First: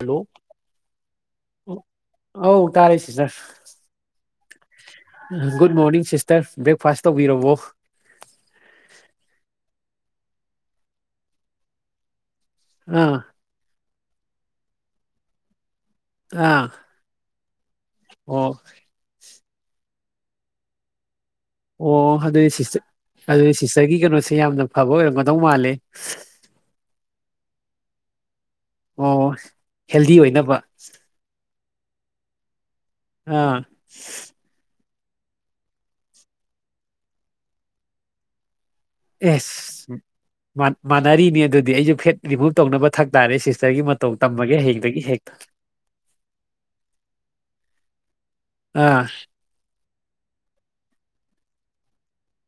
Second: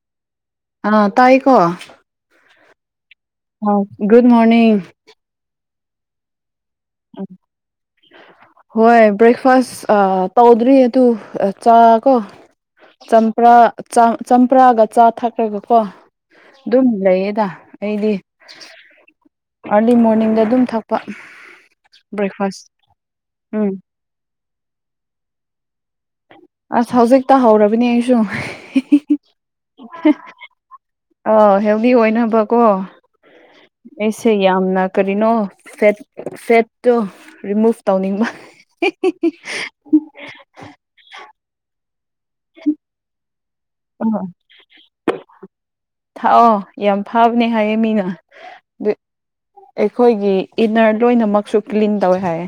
hello ꯑꯥ ꯇꯥꯏꯀꯣ ꯑꯧ ꯇꯥꯔꯁꯤ sir good morning good morning sister breakfast ꯇꯧꯕꯤꯔꯣ ꯍꯣꯏ ꯕ꯭ꯔꯦꯛꯐꯥꯁ ꯑ ꯇꯧꯗ꯭ꯔꯤ ꯑꯗꯨ ꯑ ꯆꯥ ꯀꯣ ꯑꯥ ꯆꯝꯄꯔꯥ ꯆꯥꯡ ꯆꯝꯄꯔꯥꯒ ꯆꯥ ꯊꯛꯈ꯭ꯔꯒꯀꯣ ꯑꯥ ꯗꯨꯝ ꯂꯩꯌꯦꯗ ꯑꯩꯗꯤ ꯑꯣ ꯑꯥꯔꯂꯤ ꯃꯣꯔꯅꯤꯡꯗ ꯑꯗꯨꯝ ꯊꯛꯄ ꯑꯣ ꯑꯗꯨꯗꯤ ꯕ꯭ꯔꯦꯛꯐꯥꯁ ꯁꯤꯁꯇ ꯑꯗꯨꯗꯤ ꯎꯝ ꯁꯤꯁꯇꯔꯒꯤ ꯀꯩꯅꯣꯁꯦ ꯌꯥꯝꯅ ꯐꯕ ꯑꯣꯏꯔꯝꯒꯗꯧ ꯃꯥꯜꯂꯦ ꯑꯁ ꯍꯧꯖꯤꯛꯇ ꯍꯧꯔꯕꯅꯦ ꯑꯩꯁꯨ ꯑꯣ ꯍꯦꯜꯗꯤ ꯑꯣꯏꯅꯕ ꯑꯥ ꯍꯦꯜꯗꯤ ꯑꯣꯏꯅꯕꯀꯣ ꯑꯥ ꯑꯦꯁꯦ ꯌꯥꯝꯅ ꯀꯔꯤꯅꯣ ꯐꯦꯠ ꯐꯦꯠꯇꯣ ꯔꯤꯃꯨꯚ ꯇꯧꯅꯤꯡꯕ ꯑꯦꯁ ꯃꯥꯟ ꯃꯥꯟꯅꯔꯤꯅꯦ ꯑꯗꯨꯗꯤ ꯑꯩꯖꯨ ꯐꯦꯠ ꯔꯤꯃꯨꯚ ꯇꯧꯅꯕ ꯊꯛ ꯇꯥꯔꯦ ꯁꯤꯁꯇꯔꯒꯤ ꯃꯠ ꯑ ꯃꯇꯧ ꯇꯝꯃꯒꯦ ꯍꯥꯌꯦꯡꯗꯒꯤ ꯍꯦꯛꯇ ꯊꯥꯛꯑꯣ ꯌꯥꯝ ꯐꯕꯅꯦ ꯍꯥꯏꯌꯦꯦ ꯃꯤꯅ ꯑꯗꯨ ꯑꯥ ꯑꯩꯈꯣꯏꯒꯤ ꯏꯟꯅꯔ ꯂꯣꯏꯅꯃꯛꯁꯨ ꯀ꯭ꯂꯤꯟ ꯇꯧꯋꯦ ꯍꯥꯏ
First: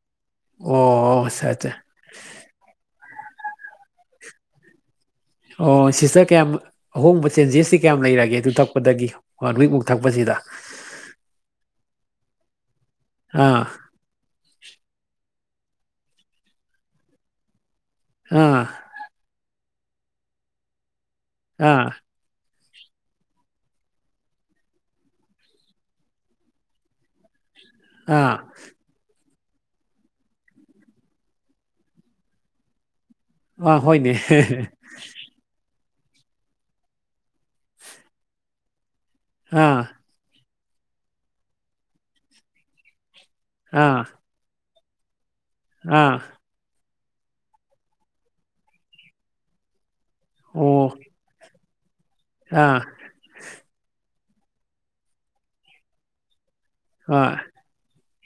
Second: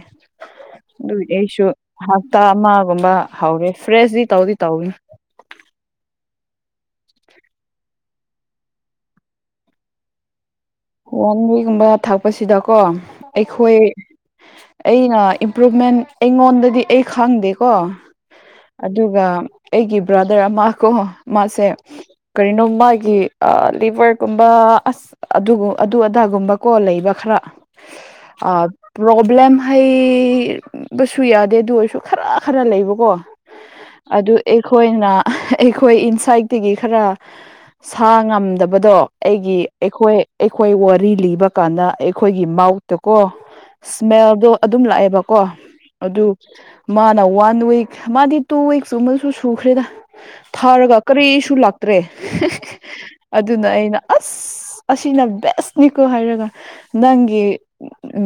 ꯑꯣ ꯑꯗꯨꯒꯝ ꯑꯠꯆꯥ ꯑꯩꯁꯨ ꯑꯠꯆꯥ ꯍꯞꯇꯥ ꯑꯃꯒꯨꯝꯕ ꯍꯧꯔꯦ ꯐ꯭ꯔꯦꯁꯗꯤ ꯇꯧꯗꯤ ꯇꯧꯏ ꯑꯣ ꯁꯤꯁꯇꯔ ꯀꯌꯥꯝ ꯑꯍꯣꯡꯕ ꯆꯦꯟꯖꯦꯁꯁꯤ ꯀꯌꯥꯝ ꯂꯩꯔꯒꯦ ꯑꯗꯨ ꯊꯛꯄꯗꯒꯤ ꯋꯥꯟ ꯋꯤꯛꯃꯨꯛ ꯊꯛꯄꯁꯤꯗ ꯋꯥꯟ ꯋꯤꯛꯀꯨꯝꯕ ꯊꯥꯛꯄꯁꯤꯗꯀꯣ ꯑꯥ ꯑꯩꯈꯣꯏ ꯑꯩꯅ ꯏꯝꯄ꯭ꯔꯨꯚꯃꯦꯟ ꯑꯩꯉꯣꯟꯗꯗꯤ ꯑꯩ ꯈꯪꯗꯦ ꯀꯣ ꯑꯥ ꯑꯗꯨꯒ ꯑꯩꯒꯤ ꯕ꯭ꯔꯥꯗꯔ ꯑꯃ ꯀꯣ ꯃꯥꯁꯦ ꯑꯥ ꯀꯔꯤꯅꯣ ꯃꯥꯒꯤ ꯑ ꯂꯤꯚꯔꯒꯨꯝꯕ ꯑꯁ ꯑꯗꯨ ꯑꯗꯨ ꯑꯗꯥꯒꯨꯝꯕꯀꯣ ꯂꯩꯕ ꯈꯔ ꯑꯥ ꯄ꯭ꯔꯣꯕ꯭ꯂꯦꯝ ꯍꯩꯕꯁꯨ ꯌꯥꯗꯦ ꯑꯗꯨ ꯑꯣꯏꯔꯁꯨ ꯈꯔ ꯈꯔ ꯂꯩꯕꯀꯣ ꯑꯥ ꯍꯣꯏꯅꯦ ꯑꯗꯨ ꯑꯩꯈꯣꯏꯅ ꯑꯩꯈꯣꯏ ꯏꯟꯁꯥꯏꯠꯇꯒꯤ ꯈꯔ ꯁꯥ ꯉꯝꯗꯕꯗꯣ ꯑꯩꯒꯤ ꯑꯥ ꯑꯩꯈꯣꯏ ꯑꯩꯈꯣꯏ ꯋꯥꯔꯤ ꯂꯤꯕ ꯀꯥꯟꯗ ꯑꯩꯈꯣꯏꯒꯤ ꯃꯥꯎꯠꯇꯀꯣ ꯑꯥ ꯏꯁꯃꯦꯜꯗꯣ ꯑꯗꯨꯝ ꯂꯥꯛꯑꯦꯕꯀꯣ ꯑꯥ ꯑꯗꯨ ꯃꯥꯅ ꯋꯥꯟ ꯋꯤꯛ ꯃꯥꯗꯤ ꯇꯨ ꯋꯤꯛꯁꯀꯨꯝꯕꯨ ꯁꯨꯈ꯭ꯔꯦꯗ ꯑꯣ ꯊꯥꯔꯒ ꯀꯔꯤꯁꯨ ꯂꯥꯛꯇ꯭ꯔꯦ ꯑꯥ ꯑꯗꯨꯅ ꯑꯩꯅ ꯑꯁ ꯁꯤꯅ ꯕꯦꯁꯅꯤꯀꯣ ꯍꯥꯏꯔꯒ ꯍꯣꯏ ꯅꯪꯒꯤ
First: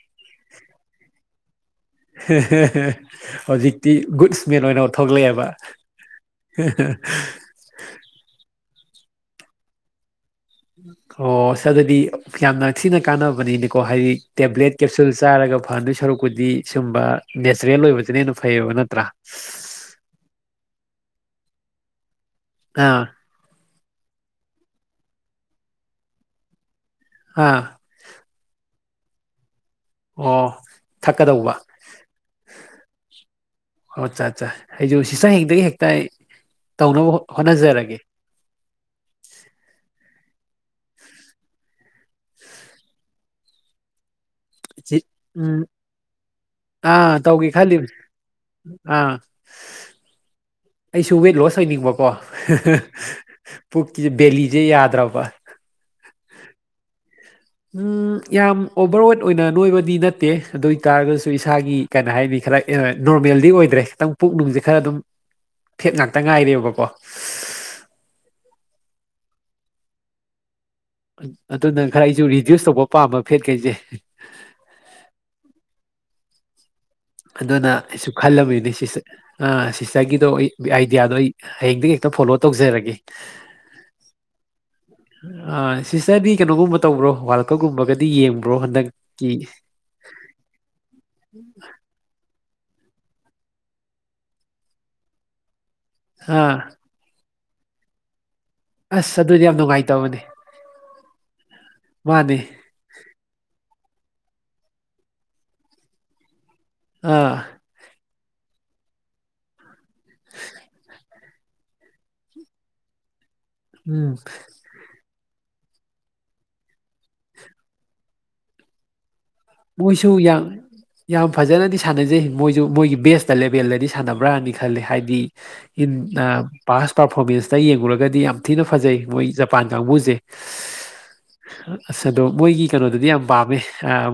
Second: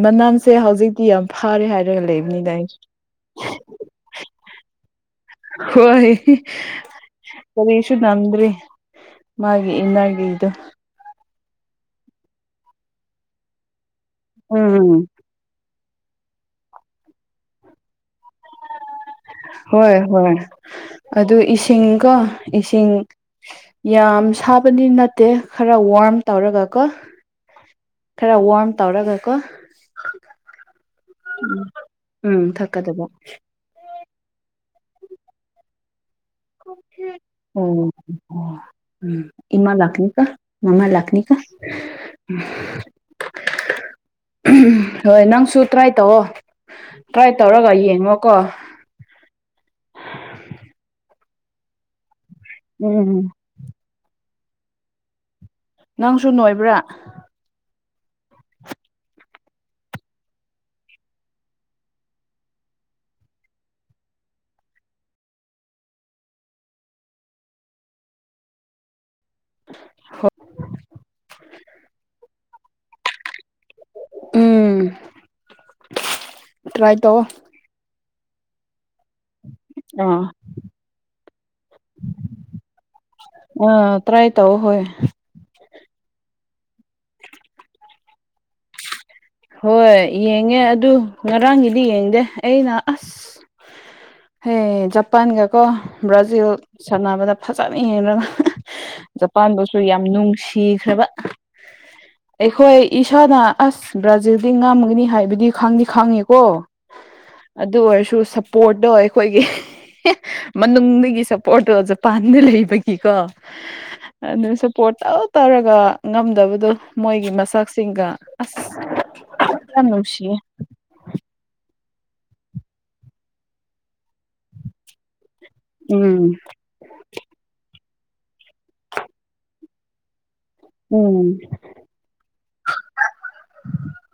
ꯃꯅꯝꯁꯦ ꯍꯧꯖꯤꯛꯇꯤ ꯌꯥꯝ ꯐꯔꯦ ꯍꯥꯏꯔ ꯂꯩ [unintelligible] ꯍꯧꯖꯤꯛꯇꯤ ꯒꯨꯠ ꯃꯦꯟ ꯑꯣꯏꯅ ꯊꯣꯛꯂꯛꯑꯕ ꯍꯣꯏ ꯀꯔꯤꯁꯨ ꯅꯝꯗ꯭ꯔꯤ ꯃꯥꯒꯤ ꯏꯅꯔꯒꯤꯗꯨ ꯑꯣ ꯑꯁ ꯑꯗꯨꯗꯤ ꯌꯥꯝꯅ ꯊꯤꯅ ꯀꯥꯟꯅꯕꯅꯤꯅꯤꯀꯣ ꯍꯥꯏꯗꯤ ꯇꯦꯕ꯭ꯂꯦꯠ ꯎꯝ ꯀꯦꯞꯁꯨꯜꯁ ꯆꯥꯔꯒ ꯐꯗꯣꯏ ꯁꯔꯨꯛꯄꯨꯗꯤ ꯁꯤꯒꯨꯝꯕ ꯅꯦꯆꯔꯦꯜ ꯑꯣꯏꯕꯁꯤꯅ ꯍꯦꯟꯅ ꯐꯩꯌꯦꯕ ꯅꯠꯇ꯭ꯔꯥ ꯍꯣꯏ ꯍꯣꯏ ꯑꯗꯨ ꯏꯁꯤꯡ ꯀꯣ ꯏꯁꯤꯡ ꯑꯥ ꯌꯥꯝ ꯁꯥꯕꯗꯤ ꯅꯠꯇꯦ ꯈꯔ ꯋꯥꯔꯝ ꯇꯧꯔꯒꯀꯣ ꯑꯥ ꯈꯔ ꯋꯥꯔꯝ ꯇꯧꯔꯒ ꯀꯣ ꯑꯣ ꯊꯛꯀꯗꯧꯕ ꯎꯝ ꯎꯝ ꯊꯛꯀꯗꯕ ꯑꯣ ꯑꯠꯆꯥ ꯑꯠꯆꯥ ꯑꯩꯁꯨꯣ ꯁꯤꯇꯔ ꯍꯦꯗꯒꯤ ꯍꯦꯛꯇ ꯇꯧꯅꯕ ꯑꯣ ꯍꯣꯠꯅꯖꯔꯒꯦ ꯑꯣ ꯑꯝ ꯏꯃꯥ ꯂꯥꯥꯛꯅꯤꯀꯣ ꯃꯃꯥ ꯂꯥꯥꯛꯅꯤꯀꯣ ꯁꯤ ꯎꯝ ꯅꯪꯁꯨ ꯇ꯭ꯔꯥꯏ ꯇꯧꯑꯣ ꯑꯥ ꯇ꯭ꯔꯥꯏ ꯇꯧꯒꯦ ꯇꯧꯔꯒ ꯈꯜꯂꯤꯝ ꯌꯦꯡꯉꯣꯀꯣ ꯑꯥ ꯑꯩꯁꯨ ꯋꯦꯠ ꯂꯣꯁ ꯑꯣꯏꯅꯤꯡꯕꯀꯣ ꯎꯝ ꯄꯨꯛꯀꯤꯡꯕꯦꯂꯤꯖꯦ ꯌꯥꯗ꯭ꯔꯕ ꯅꯪꯁꯨ ꯅꯣꯏꯕ꯭ꯔꯥ ꯎꯝ ꯌꯥꯝ ꯑꯣꯕꯔꯋꯦꯗ ꯑꯣꯏꯅ ꯅꯣꯏꯕꯗꯤ ꯅꯠꯇꯦ ꯑꯗꯨ ꯑꯣꯏ ꯇꯥꯔꯒꯁꯨ ꯏꯁꯥꯒꯤ ꯀꯩꯅꯣ ꯍꯥꯏꯅꯤ ꯈꯔ ꯅꯣꯔꯃꯦꯜꯗꯤ ꯑꯣꯏꯗ꯭ꯔꯦ ꯈꯤꯇꯪ ꯄꯨꯛ ꯅꯨꯡꯁꯦ ꯈꯔ ꯑꯗꯨꯝ ꯐꯦꯠ ꯉꯥꯛꯇ ꯉꯥꯏꯔꯦꯕꯀꯣ [unintelligible] ꯑꯗꯨꯅ ꯈꯔꯥ ꯑꯧꯁꯨ ꯔꯤꯠ ꯭ꯌꯨꯁ ꯇꯧꯕ ꯄꯥꯝꯕ ꯐꯦꯠ ꯀꯩꯁꯦ ꯎꯝ ꯇ꯭ꯔꯥꯏ ꯇꯧꯑꯣ ꯑꯗꯨꯅ ꯑꯩꯁꯨ ꯈꯜꯂꯝꯃꯤꯅꯦ ꯁꯤꯁꯨ ꯑ ꯑꯥ ꯁꯤꯁꯇꯔꯒꯤꯗꯣ ꯑꯩ ꯑꯥꯏꯗꯤꯌꯥꯗꯣ ꯑꯩ ꯍꯌꯦꯡꯗꯒꯤ ꯍꯦꯛꯇ ꯐꯣꯂꯣ ꯇꯧꯖꯔꯒꯦ ꯑ ꯇ꯭ꯔꯥꯏ ꯇꯧ ꯍꯣꯏ ꯑ ꯁꯤꯁꯇꯔꯗꯤ ꯀꯩꯅꯣꯒꯨꯝꯕ ꯇꯧꯕ꯭ꯔꯣ ꯋꯥꯜꯀꯞꯒꯨꯝꯕꯒꯗꯤ ꯌꯦꯡꯕ꯭ꯔꯣ ꯍꯟꯗꯛꯀꯤ ꯍꯣꯏ ꯌꯦꯡꯉꯦ ꯑꯗꯨ ꯉꯔꯥꯡꯒꯤꯗꯤ ꯌꯦꯡꯗꯦ ꯑꯩꯅ ꯑꯁ ꯍ ꯖꯄꯥꯟꯒꯀꯣ ꯕ꯭ꯔꯥꯖꯤꯜ ꯑꯥ ꯁꯥꯟꯅꯕꯗ ꯐꯖꯅ ꯌꯦꯡꯔꯒ ꯑꯁ ꯑꯗꯨꯗꯤ ꯖꯄꯥꯟꯗꯁꯨ ꯌꯥꯝ ꯅꯨꯡꯉꯥꯏꯇꯕꯅꯦ ꯅꯨꯡꯁꯤꯈ꯭ꯔꯕ ꯃꯥꯅꯦ ꯑꯩꯈꯣꯏ ꯏꯁꯥꯅ ꯑꯁ ꯕ꯭ꯔꯥꯖꯤꯜꯗꯤ ꯉꯝꯒꯅꯤ ꯍꯥꯏꯕꯗꯤ ꯈꯪꯗꯤ ꯈꯪꯉꯤꯀꯣ ꯑꯥ ꯑꯗꯨ ꯑꯣꯏꯔꯁꯨ ꯁꯞꯄꯣꯔꯠꯇꯣ ꯑꯩꯈꯣꯏꯒꯤ ꯃꯅꯨꯡꯗꯒꯤ ꯁꯞꯄꯣꯔꯠꯇꯣ ꯖꯄꯥꯟꯗ ꯂꯩꯕꯒꯤ ꯀꯣ ꯎꯝ ꯑꯗꯨꯁꯨ ꯄꯣꯠ ꯇꯧ ꯇꯧꯔꯒ ꯉꯝꯗꯕꯗꯣ ꯃꯣꯏꯒꯤ ꯃꯁꯛꯁꯤꯡꯒ ꯑꯁ ꯌꯥꯝ ꯃꯣꯏꯁꯨ ꯅꯨꯡꯁꯤꯌꯦ ꯌꯥꯝ ꯌꯥꯝ ꯐꯖꯅꯗꯤ ꯁꯥꯟꯅꯖꯩ ꯃꯣꯏꯁꯨ ꯃꯣꯏꯒꯤ ꯕꯦꯁꯇ ꯂꯦꯕꯦꯜꯗꯗꯤ ꯁꯥꯟꯅꯕ꯭ꯔꯥꯅꯤ ꯈꯜꯂꯦ ꯍꯥꯏꯗꯤ ꯎꯝ [unintelligible] ꯄꯥꯁ ꯄꯥꯔꯐꯣꯔꯃꯦꯟꯁꯇ ꯌꯦꯡꯉꯨꯔꯒꯗꯤ ꯌꯥꯝ ꯊꯤꯅ ꯐꯖꯩ ꯃꯣꯏ ꯖꯄꯥꯟ ꯀꯥꯡꯕꯨꯁꯦ ꯎꯝ ꯑꯁ ꯑꯗꯣ ꯃꯣꯏꯒꯤ ꯀꯩꯅꯣꯗꯨꯗꯤ ꯌꯥꯝ ꯄꯥꯝꯃꯦ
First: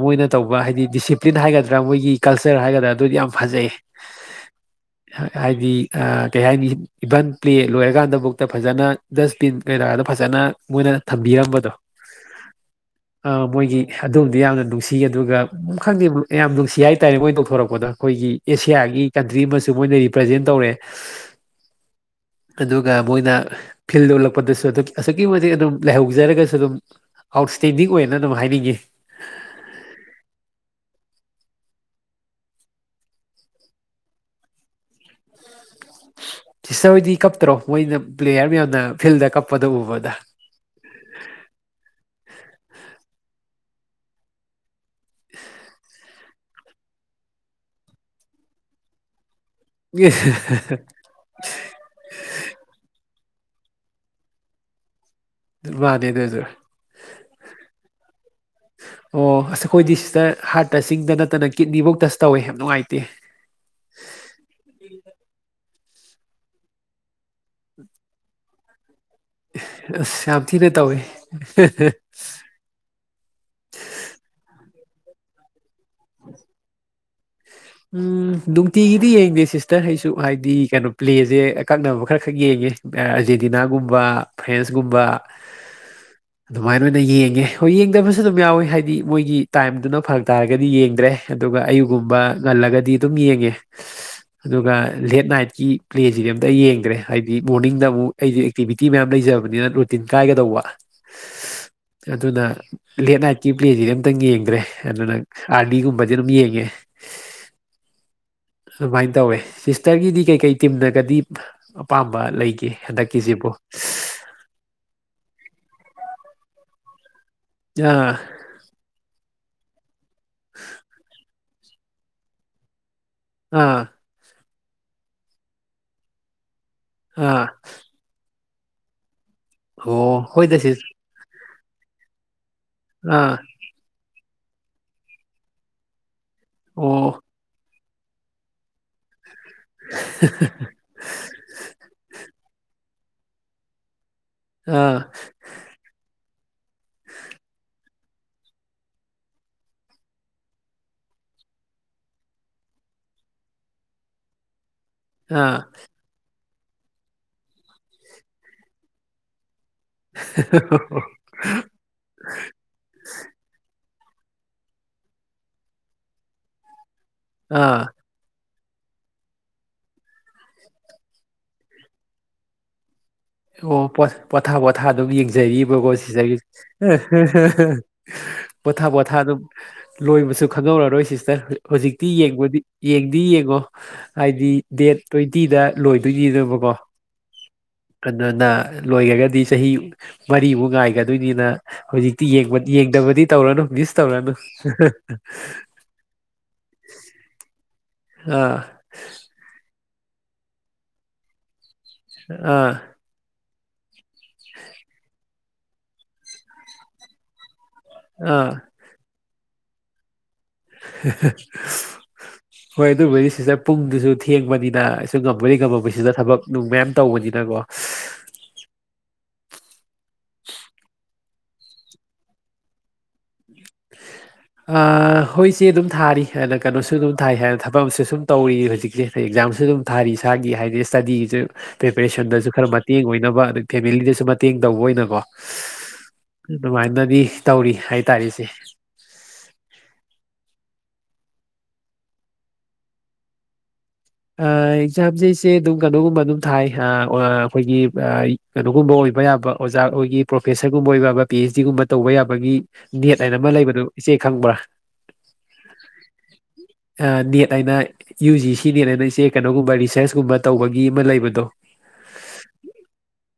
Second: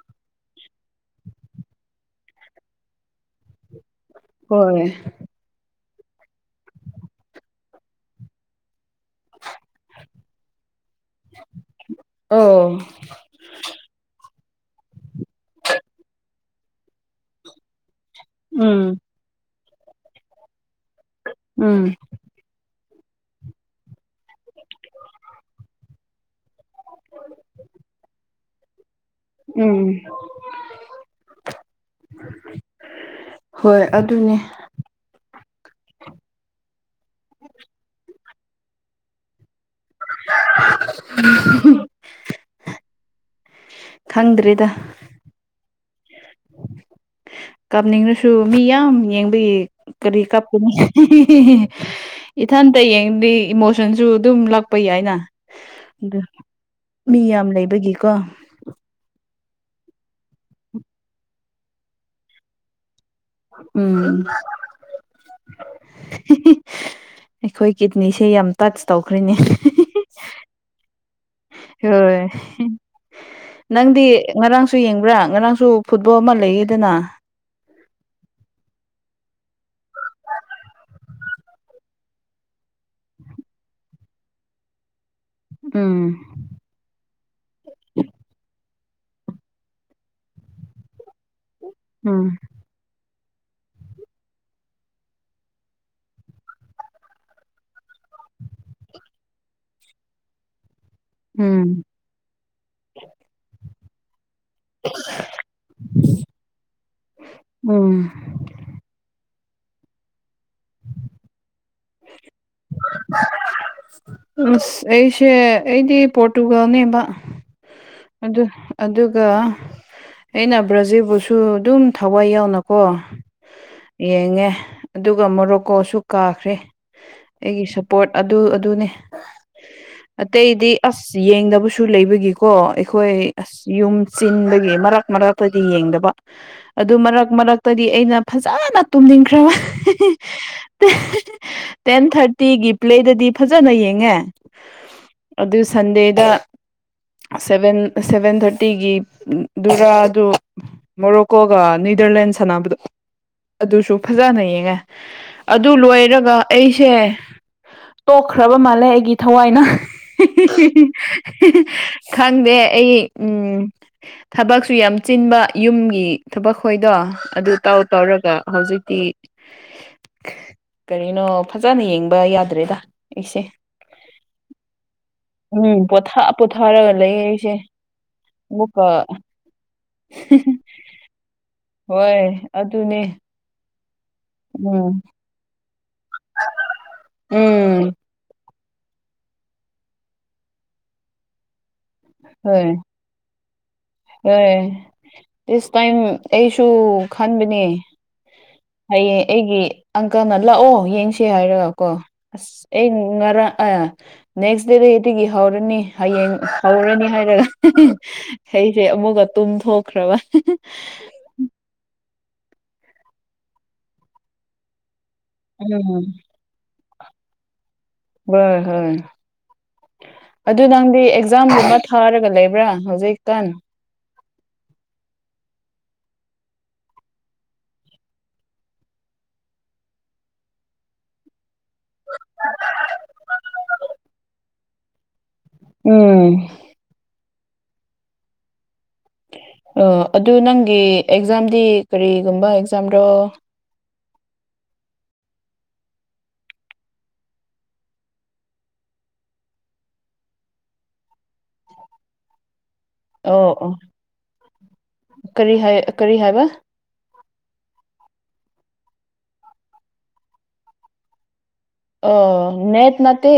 ꯃꯣꯏꯅ ꯇꯧꯕ ꯍꯥꯏꯗꯤ ꯗꯤꯁꯤꯄ꯭ꯂꯤꯟ ꯍꯥꯏꯒꯗ꯭ꯔꯥ ꯃꯣꯏꯒꯤ ꯀꯜꯆꯔ ꯍꯥꯏꯒꯗ꯭ꯔꯥ ꯑꯗꯨꯗꯤ ꯌꯥꯝ ꯐꯖꯩ ꯍꯣꯏ ꯍꯥꯏꯗꯤ ꯀꯩ ꯍꯥꯏꯅꯤ ꯏꯚꯟ ꯄ꯭ꯂꯦ ꯂꯣꯏꯔꯀꯥꯟꯗꯕꯨꯛꯇ ꯐꯖꯅ ꯗꯁꯕꯤꯟ ꯀꯩꯔꯥꯒꯗꯣ ꯐꯖꯅ ꯃꯣꯏꯅ ꯊꯝꯕꯤꯔꯝꯕꯗꯣ ꯑꯣ ꯑ ꯃꯣꯏꯒꯤ ꯑꯗꯣꯝꯗ ꯌꯥꯝꯅ ꯅꯨꯡꯁꯤ ꯁꯤ ꯑꯗꯨꯒ ꯈꯪꯗꯦ ꯌꯥꯝ ꯅꯨꯡꯁꯤ ꯍꯥꯏꯇꯥꯔꯦ ꯃꯣꯏ ꯅꯣꯡꯊꯣꯔꯛꯄꯗ ꯑꯩꯈꯣꯏꯒꯤ ꯎꯝ ꯑꯦꯁꯤꯌꯥꯒꯤ ꯀꯟꯇ꯭ꯔꯤ ꯑꯃꯁꯨ ꯃꯣꯏꯅ ꯔꯤꯄ꯭ꯔꯖꯦꯟ ꯇꯧꯔꯦ ꯎꯝ ꯑꯗꯨꯒ ꯃꯣꯏꯅ ꯐꯤꯜ ꯌꯣꯛꯜꯂꯛꯄꯗꯁꯨ ꯑꯗꯨꯝ ꯑꯁꯨꯛꯀꯤ ꯃꯇꯤꯛ ꯑꯗꯨꯝ ꯂꯩꯥꯏꯍꯧꯖꯔꯒꯁꯨ ꯑꯗꯨꯝ ꯑꯥꯎꯠꯁ꯭ꯇꯦꯟꯗꯤꯛ ꯑꯣꯏꯅ ꯑꯗꯨꯝ ꯍꯥꯏꯅꯤꯡꯉꯦ ꯎꯝ ꯍꯣꯏ ꯑꯗꯨꯅꯦ ꯁꯤꯇ ꯍꯣꯏꯗꯤ ꯀꯞꯇ꯭ꯔꯣ ꯃꯣꯏꯅ ꯄ꯭ꯂꯦꯌꯥꯔ ꯃꯌꯥꯝꯅ ꯐꯤꯜꯗ ꯀꯞꯄꯗ ꯎꯕꯗ [inaudible] ꯈꯪꯗ꯭ꯔꯦꯗ ꯀꯥꯞꯅꯤꯡꯉꯁꯨ ꯃꯤ ꯌꯥꯝ ꯌꯦꯡꯕꯒꯤ ꯀꯔꯤ ꯀꯥꯞꯄꯨꯅꯤ ꯏꯊꯟꯇ ꯌꯦꯡꯉꯥꯗꯤ ꯏꯃꯣꯁꯟꯁꯨ ꯑꯗꯨꯝ ꯎꯠꯂꯛꯄ ꯌꯥꯏꯅ ꯃꯥꯅꯦ ꯑꯗꯨ ꯑꯗꯨꯁꯨ ꯃꯤ ꯌꯥꯝ ꯂꯩꯕꯒꯤꯀꯣ ꯑꯣ ꯑꯁ ꯑꯩꯈꯣꯏꯗꯤ ꯁꯤꯁꯇꯔ ꯍꯥꯔꯠ ꯇꯆꯤꯡꯗ ꯅꯠꯇꯅ ꯀꯤꯠꯅꯤꯐꯧ ꯇꯁ ꯇꯧꯋꯦ ꯌꯥꯝ ꯅꯨꯡꯉꯥꯏꯇꯦ ꯎꯝ ꯑꯩꯈꯣꯏ ꯀꯤꯠꯅꯤꯁꯦ ꯌꯥꯝ ꯇꯁ ꯇꯧꯈ꯭ꯔꯤꯅꯦ ꯑꯁ ꯌꯥꯝ ꯊꯤꯅ ꯇꯧꯋꯦ ꯍꯣꯏ ꯅꯪꯗꯤ ꯉꯔꯥꯡꯁꯨ ꯌꯦꯡꯕ꯭ꯔꯥ ꯉꯔꯥꯡꯁꯨ ꯐꯨꯠꯕꯣꯜ ꯑꯃ ꯂꯩꯌꯦꯗꯅ ꯎꯝ ꯅꯨꯡꯇꯤꯒꯤꯗꯤ ꯌꯦꯡꯗꯦ ꯁꯤꯁꯇꯔ ꯑꯩꯁꯨ ꯍꯥꯏꯗꯤ ꯀꯩꯅꯣ ꯄ꯭ꯂꯦꯖꯦ ꯑꯀꯛꯅꯕ ꯈꯔ ꯈꯛ ꯌꯦꯡꯉꯦ ꯑꯥꯔꯖꯦꯟꯇꯤꯅꯥꯒꯨꯝꯕ ꯐ꯭ꯔꯦꯟꯁꯀꯨꯝꯕ ꯎꯝ ꯑꯗꯨꯃꯥꯏꯅ ꯑꯣꯏꯅ ꯌꯦꯡꯉꯦ ꯍꯣꯏ ꯌꯦꯡꯗꯕꯁꯨ ꯑꯗꯨꯝ ꯌꯥꯎꯋꯤ ꯍꯥꯏꯗꯤ ꯃꯣꯏꯒꯤ ꯇꯥꯏꯝꯗꯨꯅ ꯐꯔꯛ ꯇꯥꯔꯒꯗꯤ ꯌꯦꯡꯗ꯭ꯔꯦ ꯑꯗꯨꯒ ꯑꯌꯨꯒꯨꯝꯕ ꯎꯝ ꯉꯜꯂꯒꯗꯤ ꯑꯗꯨꯝ ꯌꯦꯡꯉꯦ ꯑꯗꯨꯒ ꯂꯦꯠ ꯅꯥꯏꯠꯀꯤ ꯄ꯭ꯂꯦꯁꯤꯗꯤ ꯑꯝꯇ ꯌꯦꯡꯗ꯭ꯔꯦ ꯍꯥꯏꯕꯗꯤ ꯃꯣꯔꯅꯤꯡꯗ ꯑꯃꯨꯛ ꯑꯩꯗꯤ ꯑꯦꯛꯇꯤꯚꯤꯇꯤ ꯃꯌꯥꯝ ꯂꯩꯖꯕꯅꯤꯅ ꯔꯨꯇꯤꯟ ꯀꯥꯏꯒꯗꯧꯕ ꯎꯝ ꯑꯗꯨꯅ ꯂꯦꯠ ꯅꯥꯏꯠꯀꯤ ꯄ꯭ꯂꯦꯁꯤꯗꯤ ꯑꯝꯇꯪ ꯌꯦꯡꯗ꯭ꯔꯦ ꯑꯗꯨꯅ ꯑꯥꯔꯗꯤꯒꯨꯝꯕꯗꯤ ꯑꯗꯨꯝ ꯌꯦꯡꯉꯦ ꯎꯝ ꯑꯗꯨꯃꯥꯏꯅ ꯇꯧꯋꯦ ꯁꯤꯁꯇꯔꯒꯤꯗꯤ ꯀꯩꯀꯩ ꯇꯤꯝꯅꯒꯗꯤ ꯑꯄꯥꯝꯕ ꯂꯩꯒꯦ ꯍꯟꯗꯛꯀꯤꯖꯤꯕꯨ ꯑꯁ ꯑꯩꯁꯦ ꯑꯩꯗꯤ ꯄꯣꯔꯇꯨꯒꯥꯜꯅꯦꯕ ꯑꯥ ꯑꯗꯨ ꯑꯗꯨꯒ ꯑꯩꯅ ꯕ꯭ꯔꯖꯤꯜꯕꯨꯁꯨ ꯑꯗꯨꯝ ꯊꯋꯥꯏ ꯌꯥꯎꯅꯀꯣ ꯑꯥ ꯌꯦꯡꯉꯦ ꯑꯗꯨꯒ ꯃꯣꯔꯣꯛꯀꯣꯁꯨ ꯀꯥꯈ꯭ꯔꯦ ꯑꯥ ꯒꯤ ꯁꯄꯣꯔꯠ ꯑꯗꯨ ꯑꯗꯨꯅꯤ ꯑꯣ ꯍꯣꯏꯗ ꯑꯇꯩꯗꯤ ꯁꯤꯁ ꯑꯁ ꯑ ꯌꯦꯡꯗꯕꯁꯨ ꯂꯩꯕꯒꯤꯀꯣ ꯑꯩꯈꯣꯏ ꯑꯥ ꯑꯁ ꯌꯨꯝ ꯆꯤꯟꯕꯒꯤ ꯃꯔꯛ ꯃꯔꯛꯇꯗꯤ ꯌꯦꯡꯗꯕ ꯑꯗꯨ ꯑꯣ ꯃꯔꯛ ꯃꯔꯛ ꯇꯗꯤ ꯑꯩꯅ ꯐꯖꯅ ꯇꯨꯝꯅꯤꯡꯈ꯭ꯔꯤꯕ ꯇꯦꯟ ꯊꯥꯔꯇꯤꯒꯤ ꯄ꯭ꯂꯦꯗꯗꯤ ꯐꯖꯅ ꯌꯦꯡꯉꯦ ꯑꯥ ꯑꯗꯨ ꯁꯟꯗꯦꯗ ꯁꯚꯦꯟ ꯁꯚꯦꯟ ꯊꯥꯔꯇꯤꯒꯤ ꯗꯨꯔꯥꯗꯨ ꯃꯣꯔꯣꯀꯣꯒ ꯅꯤꯗꯔꯂꯦꯟ ꯁꯥꯟꯅꯕꯗꯣ ꯑꯗꯨꯁꯨ ꯐꯖꯅ ꯌꯦꯡꯉꯦ ꯑꯥ ꯑꯗꯨ ꯂꯣꯏꯔꯒ ꯑꯩꯁꯦ ꯇꯣꯛꯈ꯭ꯔꯕ ꯃꯥꯜꯂꯦ ꯑꯩꯒꯤ ꯊꯋꯥꯏꯅ ꯈꯪꯗꯦ ꯑꯩ ꯎꯝ ꯊꯕꯛꯁꯨ ꯌꯥꯝ ꯆꯤꯟꯕ ꯌꯨꯝꯒꯤ ꯊꯕꯛꯈꯣꯏꯗꯣ ꯑꯗꯨ ꯇꯥꯎ ꯑꯥ ꯇꯧꯔꯒ ꯍꯧꯖꯤꯛꯇꯤ ꯀꯔꯤꯅꯣ ꯐꯖꯅ ꯌꯦꯡꯕ ꯌꯥꯗ꯭ꯔꯦꯗ ꯑꯩꯁꯦ ꯑꯣ ꯄꯣꯊꯥ ꯄꯣꯊꯥ ꯑꯗꯨꯝ ꯎꯝ ꯌꯦꯡꯖꯔꯤꯕꯀꯣ ꯄꯣꯊꯥ ꯁꯤꯁꯇꯔ ꯄꯣꯊꯥꯔꯒ ꯂꯩꯌꯦ ꯑꯩꯁꯦ ꯄꯣꯊꯥ ꯑꯃꯨꯛꯀ ꯄꯣꯊꯥ ꯑꯗꯨꯝ ꯂꯣꯏꯕꯁꯨ ꯈꯪꯍꯧꯔꯔꯣꯏ ꯁꯤꯁꯇꯔ ꯍꯧꯖꯤꯛꯇꯤ ꯍꯣꯏ ꯌꯦꯡꯕꯗꯤ ꯑꯗꯨꯅꯦ ꯌꯦꯡ ꯌꯦꯉꯣ ꯍꯥꯏꯗꯤ ꯗꯦꯠ ꯎꯝ ꯇ꯭ꯋꯦꯟꯇꯤꯗ ꯂꯣꯏꯗꯣꯏꯅꯤꯅꯥꯕꯀꯣ ꯎꯝ ꯑꯗꯨꯅ ꯂꯣꯏꯈ꯭ꯔꯒꯗꯤ ꯆꯍꯤ ꯃꯔꯤꯃꯨꯛ ꯉꯥꯏꯒꯗꯣꯏꯅꯤꯅ ꯍꯧꯖꯤꯛꯇꯤ ꯌꯦꯡꯗꯕꯗꯤ ꯇꯧꯔꯅꯨ ꯗꯤꯁ ꯑꯦ ꯗꯤꯁ ꯇꯥꯏꯝ ꯑꯩꯁꯨ ꯈꯟꯕꯅꯦ ꯑꯥ ꯍꯌꯦꯡ ꯑꯩꯒꯤ ꯑꯪꯀꯜꯅ ꯂꯥꯛꯑꯣ ꯌꯦꯡꯁ ꯍꯥꯏꯔꯒ ꯀꯣ ꯑꯁ ꯑꯥ ꯑꯩ ꯄꯨꯡ ꯉꯔꯥꯡ ꯅꯦꯛꯁ ꯗꯦꯗꯒꯤ ꯑꯗꯨꯒꯤ ꯍꯧꯔꯅꯤ ꯍꯌꯦꯡ ꯍꯧꯔꯅꯤ ꯍꯥꯏꯔꯒ ꯑꯥ ꯑꯩꯁꯦ ꯑꯃꯨꯛꯀ ꯇꯨꯝꯊꯣꯛꯈ꯭ꯔꯕ ꯍꯣꯏ ꯑꯗꯨꯕꯨꯗꯤ ꯁꯤꯗ ꯄꯨꯡꯗꯨꯁꯨ ꯊꯦꯡꯕꯅꯤꯅ ꯁꯨ ꯉꯝꯃꯗꯤ ꯎꯝ ꯉꯝꯃꯕꯁꯤꯗ ꯊꯕꯛ ꯅꯨꯡ ꯃꯌꯥꯝ ꯇꯧꯕꯅꯤꯅꯀꯣ ꯍꯣꯏ ꯍꯣꯏ ꯑꯗꯨ ꯅꯪꯗꯤ ꯑꯦꯛꯖꯥꯝꯒꯨꯝꯕ ꯊꯥꯔꯒ ꯂꯩꯕ꯭ꯔꯥ ꯍꯧꯖꯤꯀꯥꯟ ꯍꯣꯏꯁꯦ ꯑꯗꯨꯝ ꯊꯥꯔꯤ ꯑꯗꯨꯅ ꯀꯩꯅꯣꯁꯨ ꯑꯗꯨꯝ ꯊꯥꯏ ꯍꯥꯏꯅ ꯊꯕꯛ ꯑꯃꯁꯨ ꯁꯨꯝ ꯇꯧꯔꯤ ꯍꯧꯖꯤꯛꯁꯦ ꯑꯦꯛꯖꯥꯝꯁꯨ ꯑꯗꯨꯝ ꯊꯥꯔꯤ ꯏꯁꯥꯒꯤ ꯍꯥꯏꯗꯤ ꯏꯁ꯭ꯇꯗꯤꯒꯤꯁꯨ ꯄ꯭ꯔꯤꯄꯦꯔꯦꯁꯟꯗꯁꯨ ꯈꯔ ꯃꯇꯦꯡ ꯑꯣꯏꯅꯕ ꯑꯗꯩ ꯐꯦꯃꯤꯂꯤꯗꯁꯨ ꯃꯇꯦꯡ ꯇꯧꯕ ꯑꯣꯏꯅꯕꯣ ꯎꯝ ꯑꯗꯨꯃꯥꯏꯅꯗꯤ ꯇꯧꯔꯤ ꯍꯥꯏꯇꯥꯔꯁꯦ ꯑꯣ ꯑꯗꯨ ꯅꯪꯒꯤ ꯑꯦꯛꯖꯥꯝꯗꯤ ꯀꯔꯤꯒꯨꯝꯕ ꯑꯦꯛꯖꯥꯝꯔꯣ ꯑꯦꯛꯖꯥꯝꯁꯤꯁꯦ ꯑꯗꯨꯝ ꯀꯩꯅꯣꯒꯨꯝꯕ ꯑꯗꯨꯝ ꯊꯥꯏ ꯑꯩꯈꯣꯏꯒꯤ ꯀꯩꯅꯣꯒꯨꯝꯕ ꯑꯣꯏꯕ ꯌꯥꯕ ꯑꯣꯖꯥ ꯑꯣꯏꯒꯤ ꯄ꯭ꯔꯣꯐꯦꯁꯔꯒꯨꯝꯕ ꯑꯣꯏꯕ ꯌꯥꯕ ꯄꯤ ꯑꯩꯆ ꯗꯤꯒꯨꯝꯕ ꯇꯧꯕ ꯌꯥꯕꯒꯤ ꯅꯦꯠ ꯍꯥꯏꯅ ꯑꯣ ꯑꯃ ꯑꯣ ꯂꯩꯕꯗꯨ ꯏꯆꯦ ꯈꯪꯕ꯭ꯔꯥ ꯀꯔꯤ ꯍꯥꯏ ꯀꯔꯤ ꯍꯥꯏꯕ ꯅꯦꯠ ꯍꯥꯏꯅ ꯌꯨ ꯖꯤ ꯁꯤ ꯅꯦꯠ ꯍꯥꯏꯅ ꯏꯆꯦ ꯀꯩꯅꯣꯒꯨꯝꯕ ꯔꯤꯁꯔꯁ ꯀꯨꯝꯕ ꯇꯧꯕꯒꯤ ꯑꯃ ꯂꯩꯕꯗꯣ ꯑ ꯅꯦꯠ ꯅꯇ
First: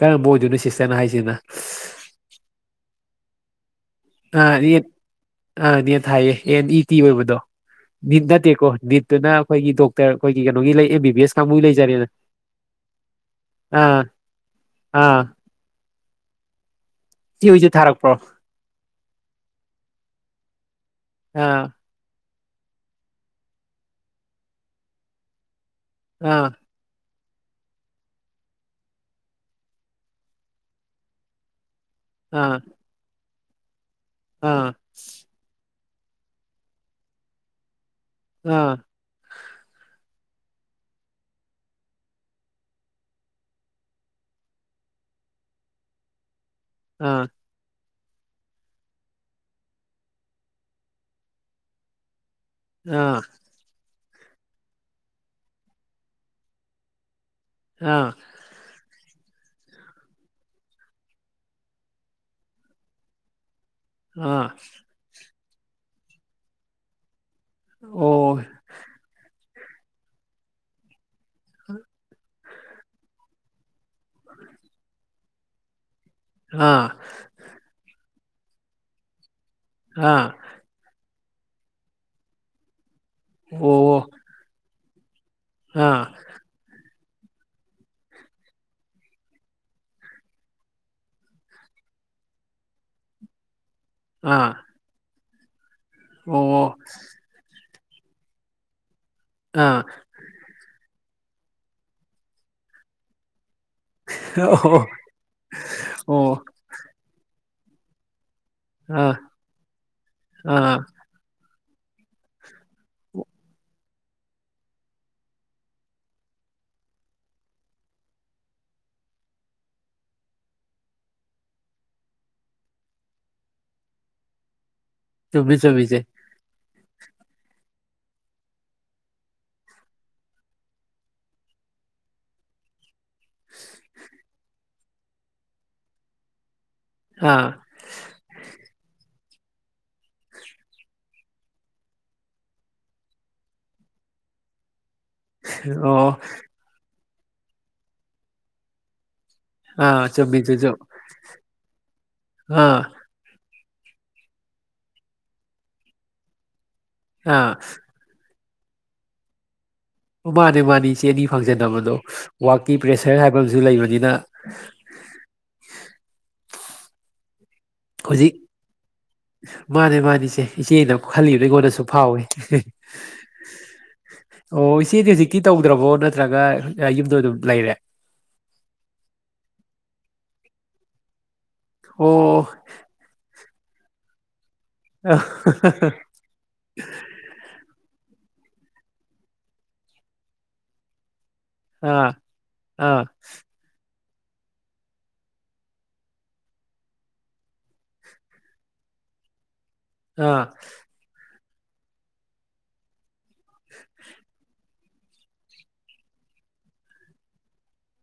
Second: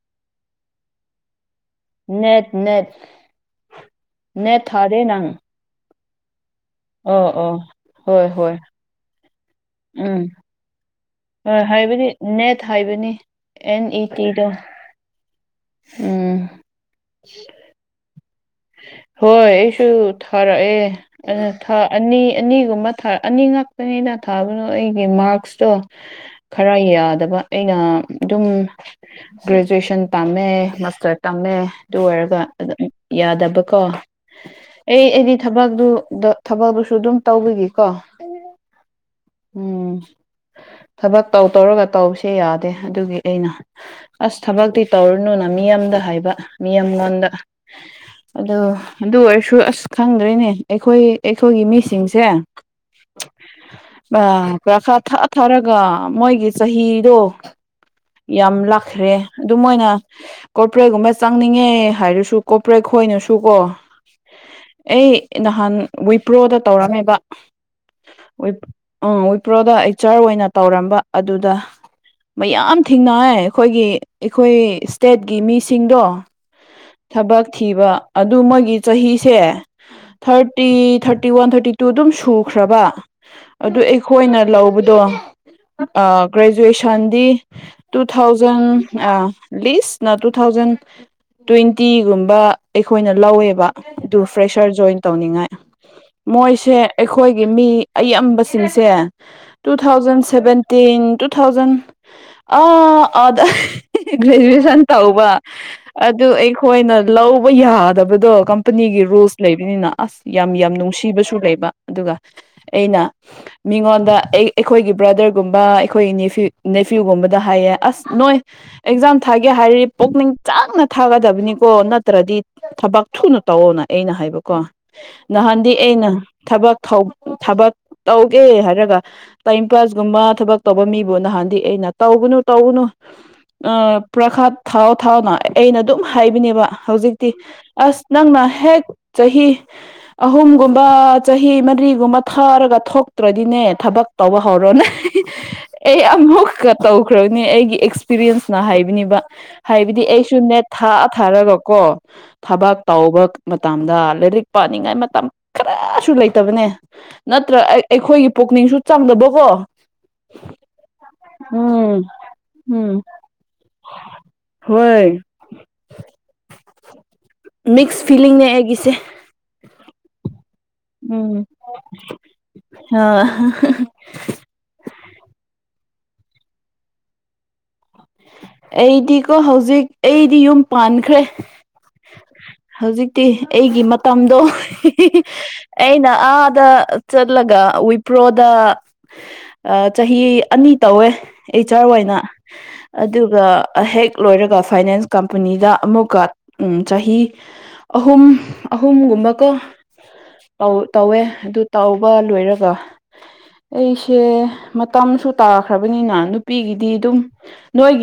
ꯀꯔꯝꯕ ꯑꯣꯏꯗꯣꯏꯅꯣ ꯁꯤꯁꯇꯔꯅ ꯍꯥꯏꯁꯤꯅ ꯅꯦꯠ ꯅꯦꯠ ꯑꯥ ꯅꯦꯠ ꯅꯠ ꯊꯥꯗꯦ ꯅꯪ ꯑꯥ ꯅꯦꯠ ꯍꯥꯏꯌꯦ ꯑꯦꯟ ꯏ ꯇꯤ ꯑꯣ ꯑꯣꯏꯕꯗꯣ ꯑꯣ ꯅꯤꯠ ꯍꯣꯏ ꯍꯣꯏ ꯅꯠꯇꯦꯀꯣ ꯅꯤꯠ ꯑꯗꯨꯅ ꯑꯩꯈꯣꯏꯒꯤ ꯗꯣꯛꯇꯔ ꯎꯝ ꯑꯩꯈꯣꯏꯒꯤ ꯀꯩꯅꯣꯒꯤ ꯂꯩ ꯑꯦꯝ ꯕꯤ ꯕꯤ ꯑꯦꯁ ꯍꯣꯏ ꯀꯥꯡꯕꯨ ꯂꯩꯖꯔꯦꯅ ꯍꯥꯏꯕꯗꯤ ꯅꯦꯠ ꯍꯥꯏꯕꯅꯤ ꯑꯦꯟ ꯑꯥ ꯏ ꯇꯤꯗ ꯑꯥ ꯎꯝ ꯏ [unintelligible] ꯍꯣꯏ ꯑꯩꯁꯨ ꯊꯥꯔꯛ ꯑꯥ ꯑꯦ ꯑꯅꯤ ꯑꯅꯤꯒꯨꯝꯕ ꯊꯥ ꯑꯅꯤ ꯉꯛꯄꯅꯤꯅ ꯊꯥꯕꯅꯣ ꯑꯩꯒꯤ ꯃꯥꯛꯁꯇꯣ ꯑ ꯈꯔ ꯌꯥꯗꯕ ꯑꯩꯅ ꯑꯗꯨꯝ ꯒ꯭ꯔꯦꯖꯨꯑꯁꯟ ꯇꯝꯃꯦ ꯃꯥꯁꯇꯔ ꯇꯝꯃꯦ ꯑꯗꯨ ꯑꯣꯏꯔꯒ ꯑꯥ ꯑꯗꯨꯝ ꯌꯥꯗꯕꯀꯣ ꯑꯥ ꯑꯩ ꯑꯩꯗꯤ ꯊꯕꯛꯇꯨꯗ ꯊꯕꯛꯇꯨꯁꯨ ꯑꯗꯨꯝ ꯇꯧꯕꯤꯒꯤꯀꯣ ꯑ ꯎꯝ ꯊꯕꯛ ꯇꯧ ꯇꯧꯔꯒ ꯇꯧꯕꯁꯦ ꯌꯥꯗꯦ ꯑꯗꯨꯒꯤ ꯑꯩꯅ ꯑꯁ ꯊꯕꯛꯇꯤ ꯇꯧꯔꯨꯅꯨꯅ ꯃꯤ ꯑꯃꯗ ꯍꯥꯏꯕ ꯃꯤ ꯑꯃꯉꯣꯟꯗ [inaudible] ꯑ ꯑꯗꯨ ꯑꯣꯏꯔꯁꯨ ꯑꯁ ꯈꯪꯗ꯭ꯔꯔꯤꯅꯦ ꯑꯩꯈꯣꯏ ꯑꯩꯈꯣꯏꯒꯤ ꯃꯤꯁꯤꯡꯁꯦ ꯑ ꯑ ꯄꯥꯈꯥ ꯊꯥ ꯊꯥꯔꯒ ꯃꯣꯏꯒꯤ ꯆꯍꯤꯗꯣ ꯑ ꯌꯥꯝ ꯂꯥꯛꯈ꯭ꯔꯦ ꯑꯗꯨ ꯃꯅ ꯀꯣꯔꯣꯄꯔꯦꯠꯒꯨꯝꯕ ꯆꯪꯅꯤꯡꯉꯦ ꯍꯥꯏꯔꯁꯨ ꯀꯣꯄ꯭ꯔꯦꯛ ꯈꯣꯏꯅꯁꯨ ꯀꯣ ꯑ ꯑꯩ ꯅꯍꯥꯟ ꯋꯤꯄ꯭ꯔꯣꯗ ꯇꯧꯔꯝꯃꯦꯕ ꯑꯣ ꯎꯝ ꯄ꯭ꯔꯣꯗ ꯑꯦꯆꯔ ꯑꯣꯏꯅ ꯇꯧꯔꯝꯕ ꯑꯗꯨꯗ ꯃꯌꯥꯝ ꯊꯦꯡꯅ ꯑꯩꯈꯣꯏꯒꯤ ꯑꯩꯈꯣꯏ ꯏꯁꯇꯦꯠꯀꯤ ꯃꯤꯁꯤꯡꯗꯣ ꯍꯥ ꯊꯕꯛ ꯊꯤꯕ ꯑꯗꯨ ꯃꯣꯏꯒꯤ ꯆꯍꯤꯁꯦ ꯑꯥ ꯊꯥꯔꯠ thirty thirty one thirty two ꯑꯗꯨꯝ ꯁꯨꯈ꯭ꯔꯕ ꯑꯣ ꯑꯗꯨ ꯑꯩꯈꯣꯏꯅ ꯂꯧꯕꯗꯣ ꯑꯥ ꯒ꯭ꫪꯦꯖꯨꯑꯦꯁ ꯐꯟꯗꯤ ꯇꯨ ꯊꯥꯎꯖꯟ ꯂꯤꯁ ꯅ ꯇꯨ ꯊꯥꯎꯖꯟ ꯇꫭꯟ ꯇꯤꯒꯨꯝꯕ ꯑꯩꯈꯣꯏꯅ ꯂꯧꯋꯦꯕ ꯑꯗꯨ ꯑꯥ ꯐ꯭ꯔꯦꯁꯔ ꯖꯣꯏꯟ ꯇꯧꯅꯤꯡꯉꯥꯏ ꯑꯣ ꯃꯣꯏꯁꯦ ꯑꯩꯈꯣꯏꯒꯤ ꯃꯤ ꯑꯌꯝꯕꯁꯤꯡꯁꯦ ꯑꯥ two thousand seven ten two thousand ꯑ ꯑꯗ ꯑꯣ ꯒ꯭ꯔꯦꯖꯨꯑꯦꯁꯟ ꯇꯧꯕ ꯑꯗꯨ ꯑꯣ ꯑꯩꯈꯣꯏꯅ ꯂꯧꯕ ꯌꯥꯗꯕꯗꯣ ꯀꯝ ꯀꯝꯄꯅꯤꯒꯤ ꯑꯥ ꯔꯨꯜꯁ ꯂꯩꯕꯅꯤꯅ ꯑꯁ ꯌꯥꯝ ꯌꯥꯝ ꯑꯥ ꯅꯨꯡꯁꯤꯕꯁꯨ ꯂꯩꯕ ꯑꯗꯨꯒ ꯑꯩꯅ ꯃꯤꯉꯣꯟꯗ ꯑꯩ ꯑꯩꯈꯣꯏꯒꯤ ꯕ꯭ꯔꯗꯔꯒꯨꯝꯕ ꯑꯩꯈꯣꯏꯒꯤ ꯅꯦꯐ꯭ꯌꯨ ꯅꯦꯐ꯭ꯌꯨꯒꯨꯝꯕꯗ ꯍꯥꯏꯌꯦ ꯑꯁ ꯅꯣꯏ ꯑꯦꯛꯖꯥꯝ ꯊꯥꯒꯦ ꯍꯥꯏꯔꯤ ꯄꯨꯛꯅꯤꯡ ꯆꯪꯅ ꯊꯥꯒꯗꯕꯅꯤ ꯀꯣ ꯅꯠꯇ꯭ꯔꯗꯤ ꯊꯕꯛ ꯊꯨꯅ ꯇꯧꯑꯣꯅ ꯑꯩꯅ ꯍꯥꯏꯕꯀꯣ ꯆꯨꯝꯃꯤ ꯅꯍꯥꯟꯗꯤ ꯆꯨꯝꯃꯤꯁꯦ ꯑꯩꯅ ꯊꯕꯛ ꯊꯕꯛ ꯇꯧꯒꯦ ꯍꯥꯏꯔꯒ ꯇꯥꯏꯝ ꯄꯥꯁꯒꯨꯝꯕ ꯊꯕꯛ ꯇꯧꯕ ꯃꯤꯕꯨ ꯅꯍꯥꯟꯗꯤ ꯑꯩꯅ ꯇꯧꯒꯅꯨ ꯇꯧꯒꯅꯨ ꯄ꯭ꯔꯈꯥꯠ ꯊꯥꯎ ꯊꯥꯎꯅ ꯑꯩꯅ ꯑꯗꯨꯝ ꯍꯥꯏꯕꯅꯦꯕ ꯍꯧꯖꯤꯛꯇꯤ ꯑꯥ ꯑꯁ ꯅꯪꯅ ꯍꯦꯛ ꯆꯍꯤ ꯑꯍꯨꯝꯒꯨꯝꯕ ꯆꯍꯤ ꯃꯔꯤꯒꯨꯝꯕ ꯊꯥꯔꯒ ꯊꯣꯛꯇ꯭ꯔꯗꯤꯅꯦ ꯊꯕꯛ ꯇꯧꯕ ꯍꯧꯔꯣꯅꯦ ꯑꯩ ꯑꯣ ꯑꯃꯨꯛꯀ ꯇꯧꯈ꯭ꯔꯕꯅꯦ ꯑꯩꯒꯤ ꯑꯦꯛꯁꯄꯤꯔꯤꯌꯦꯟꯁꯅ ꯍꯥꯏꯕꯅꯤꯕ ꯍꯥꯏꯕꯗꯤ ꯑꯥ ꯑꯩꯁꯨ ꯅꯦꯠ ꯆꯨꯝꯃꯤꯗꯨꯁꯨ ꯊꯥꯑ ꯊꯥꯔꯒꯀꯣ ꯑꯥ ꯊꯕꯥꯛ ꯇꯧꯕ ꯃꯇꯗ ꯂꯥꯏꯔꯤꯛ ꯄꯥꯅꯤꯡꯉꯥꯏ ꯃꯇꯝ ꯈꯔꯁꯨ ꯂꯩꯇꯕꯅꯦ ꯑꯥ ꯅꯠꯇ꯭ꯔ ꯑꯩ ꯑꯩꯈꯣꯏꯒꯤ ꯄꯨꯛꯅꯤꯡꯁꯨ ꯆꯪꯗꯕꯀꯣ ꯑꯣ ꯃꯥꯅꯦ ꯃꯥꯅꯤ ꯆꯦꯅꯤ ꯐꯪꯖꯕꯗꯣ ꯎꯝ ꯋꯛꯀꯤ ꯎꯝ ꯄ꯭ꯔꯦꯁꯔ ꯍꯥꯏꯕ ꯑꯃꯁꯨ ꯂꯩꯕꯅꯤꯅ ꯍꯣꯏ ꯃꯤꯛꯁ ꯍꯧꯖꯤꯛ ꯐꯤꯂꯤꯡꯅꯦ ꯑꯩꯒꯤꯁꯦ ꯃꯥꯅꯦ ꯃꯥꯅꯤ ꯏꯆꯦ ꯏꯆꯦꯅ ꯈꯜꯂꯤꯕ ꯎꯝ ꯑꯩꯉꯣꯟꯗꯁꯨ ꯐꯥꯎꯏꯦ ꯑ ꯑꯣ ꯏꯆꯦꯗꯤ ꯍꯧꯖꯤꯛꯇꯤ ꯇꯧꯗ꯭ꯔꯕꯣ ꯅꯠꯇ꯭ꯔꯒ ꯌꯨꯝꯗꯣ ꯑꯗꯨꯝ ꯂꯩꯔꯦ ꯑꯩꯗꯤꯀꯣ ꯍꯧꯖꯤꯛ ꯑꯩꯗꯤ ꯌꯨꯝ ꯄꯥꯟꯈ꯭ꯔꯦ ꯑꯣ ꯍꯧꯖꯤꯛꯇꯤ ꯑꯩꯒꯤ ꯃꯇꯝꯗꯣ ꯑꯥ ꯑꯩꯅ ꯑꯗ ꯆꯠꯂꯒ ꯋꯨꯏꯄ꯭ꯔꯣꯗ ꯑ ꯆꯍꯤ ꯑꯅꯤ ꯇꯧꯋꯦ ꯑꯩꯆ ꯑꯥꯔ ꯑꯥ ꯑꯣꯏꯅ ꯑꯗꯨꯒ ꯑꯍꯦꯛ ꯂꯣꯏꯔꯒ ꯐꯥꯏꯅꯥꯟꯁ ꯀꯝꯄꯅꯤꯗ ꯑꯃꯨꯛꯀ ꯍꯨ ꯆꯍꯤ ꯑꯍꯨꯝ ꯑꯍꯨꯝꯒꯨꯝꯕꯀꫭ ꯑꯥ ꯇꯧꯏ ꯇꯧꯋꯦ ꯑꯗꯨ ꯇꯧꯕ ꯂꯣꯏꯔꯒ ꯑꯩꯁꯦ ꯃꯇꯝꯁꯨ ꯇꯥꯈ꯭ꯔꯕꯅꯤꯅ ꯅꯨꯄꯤꯒꯤꯗꯤ ꯑꯗꯨꯝ ꯅꯣꯏꯒꯤ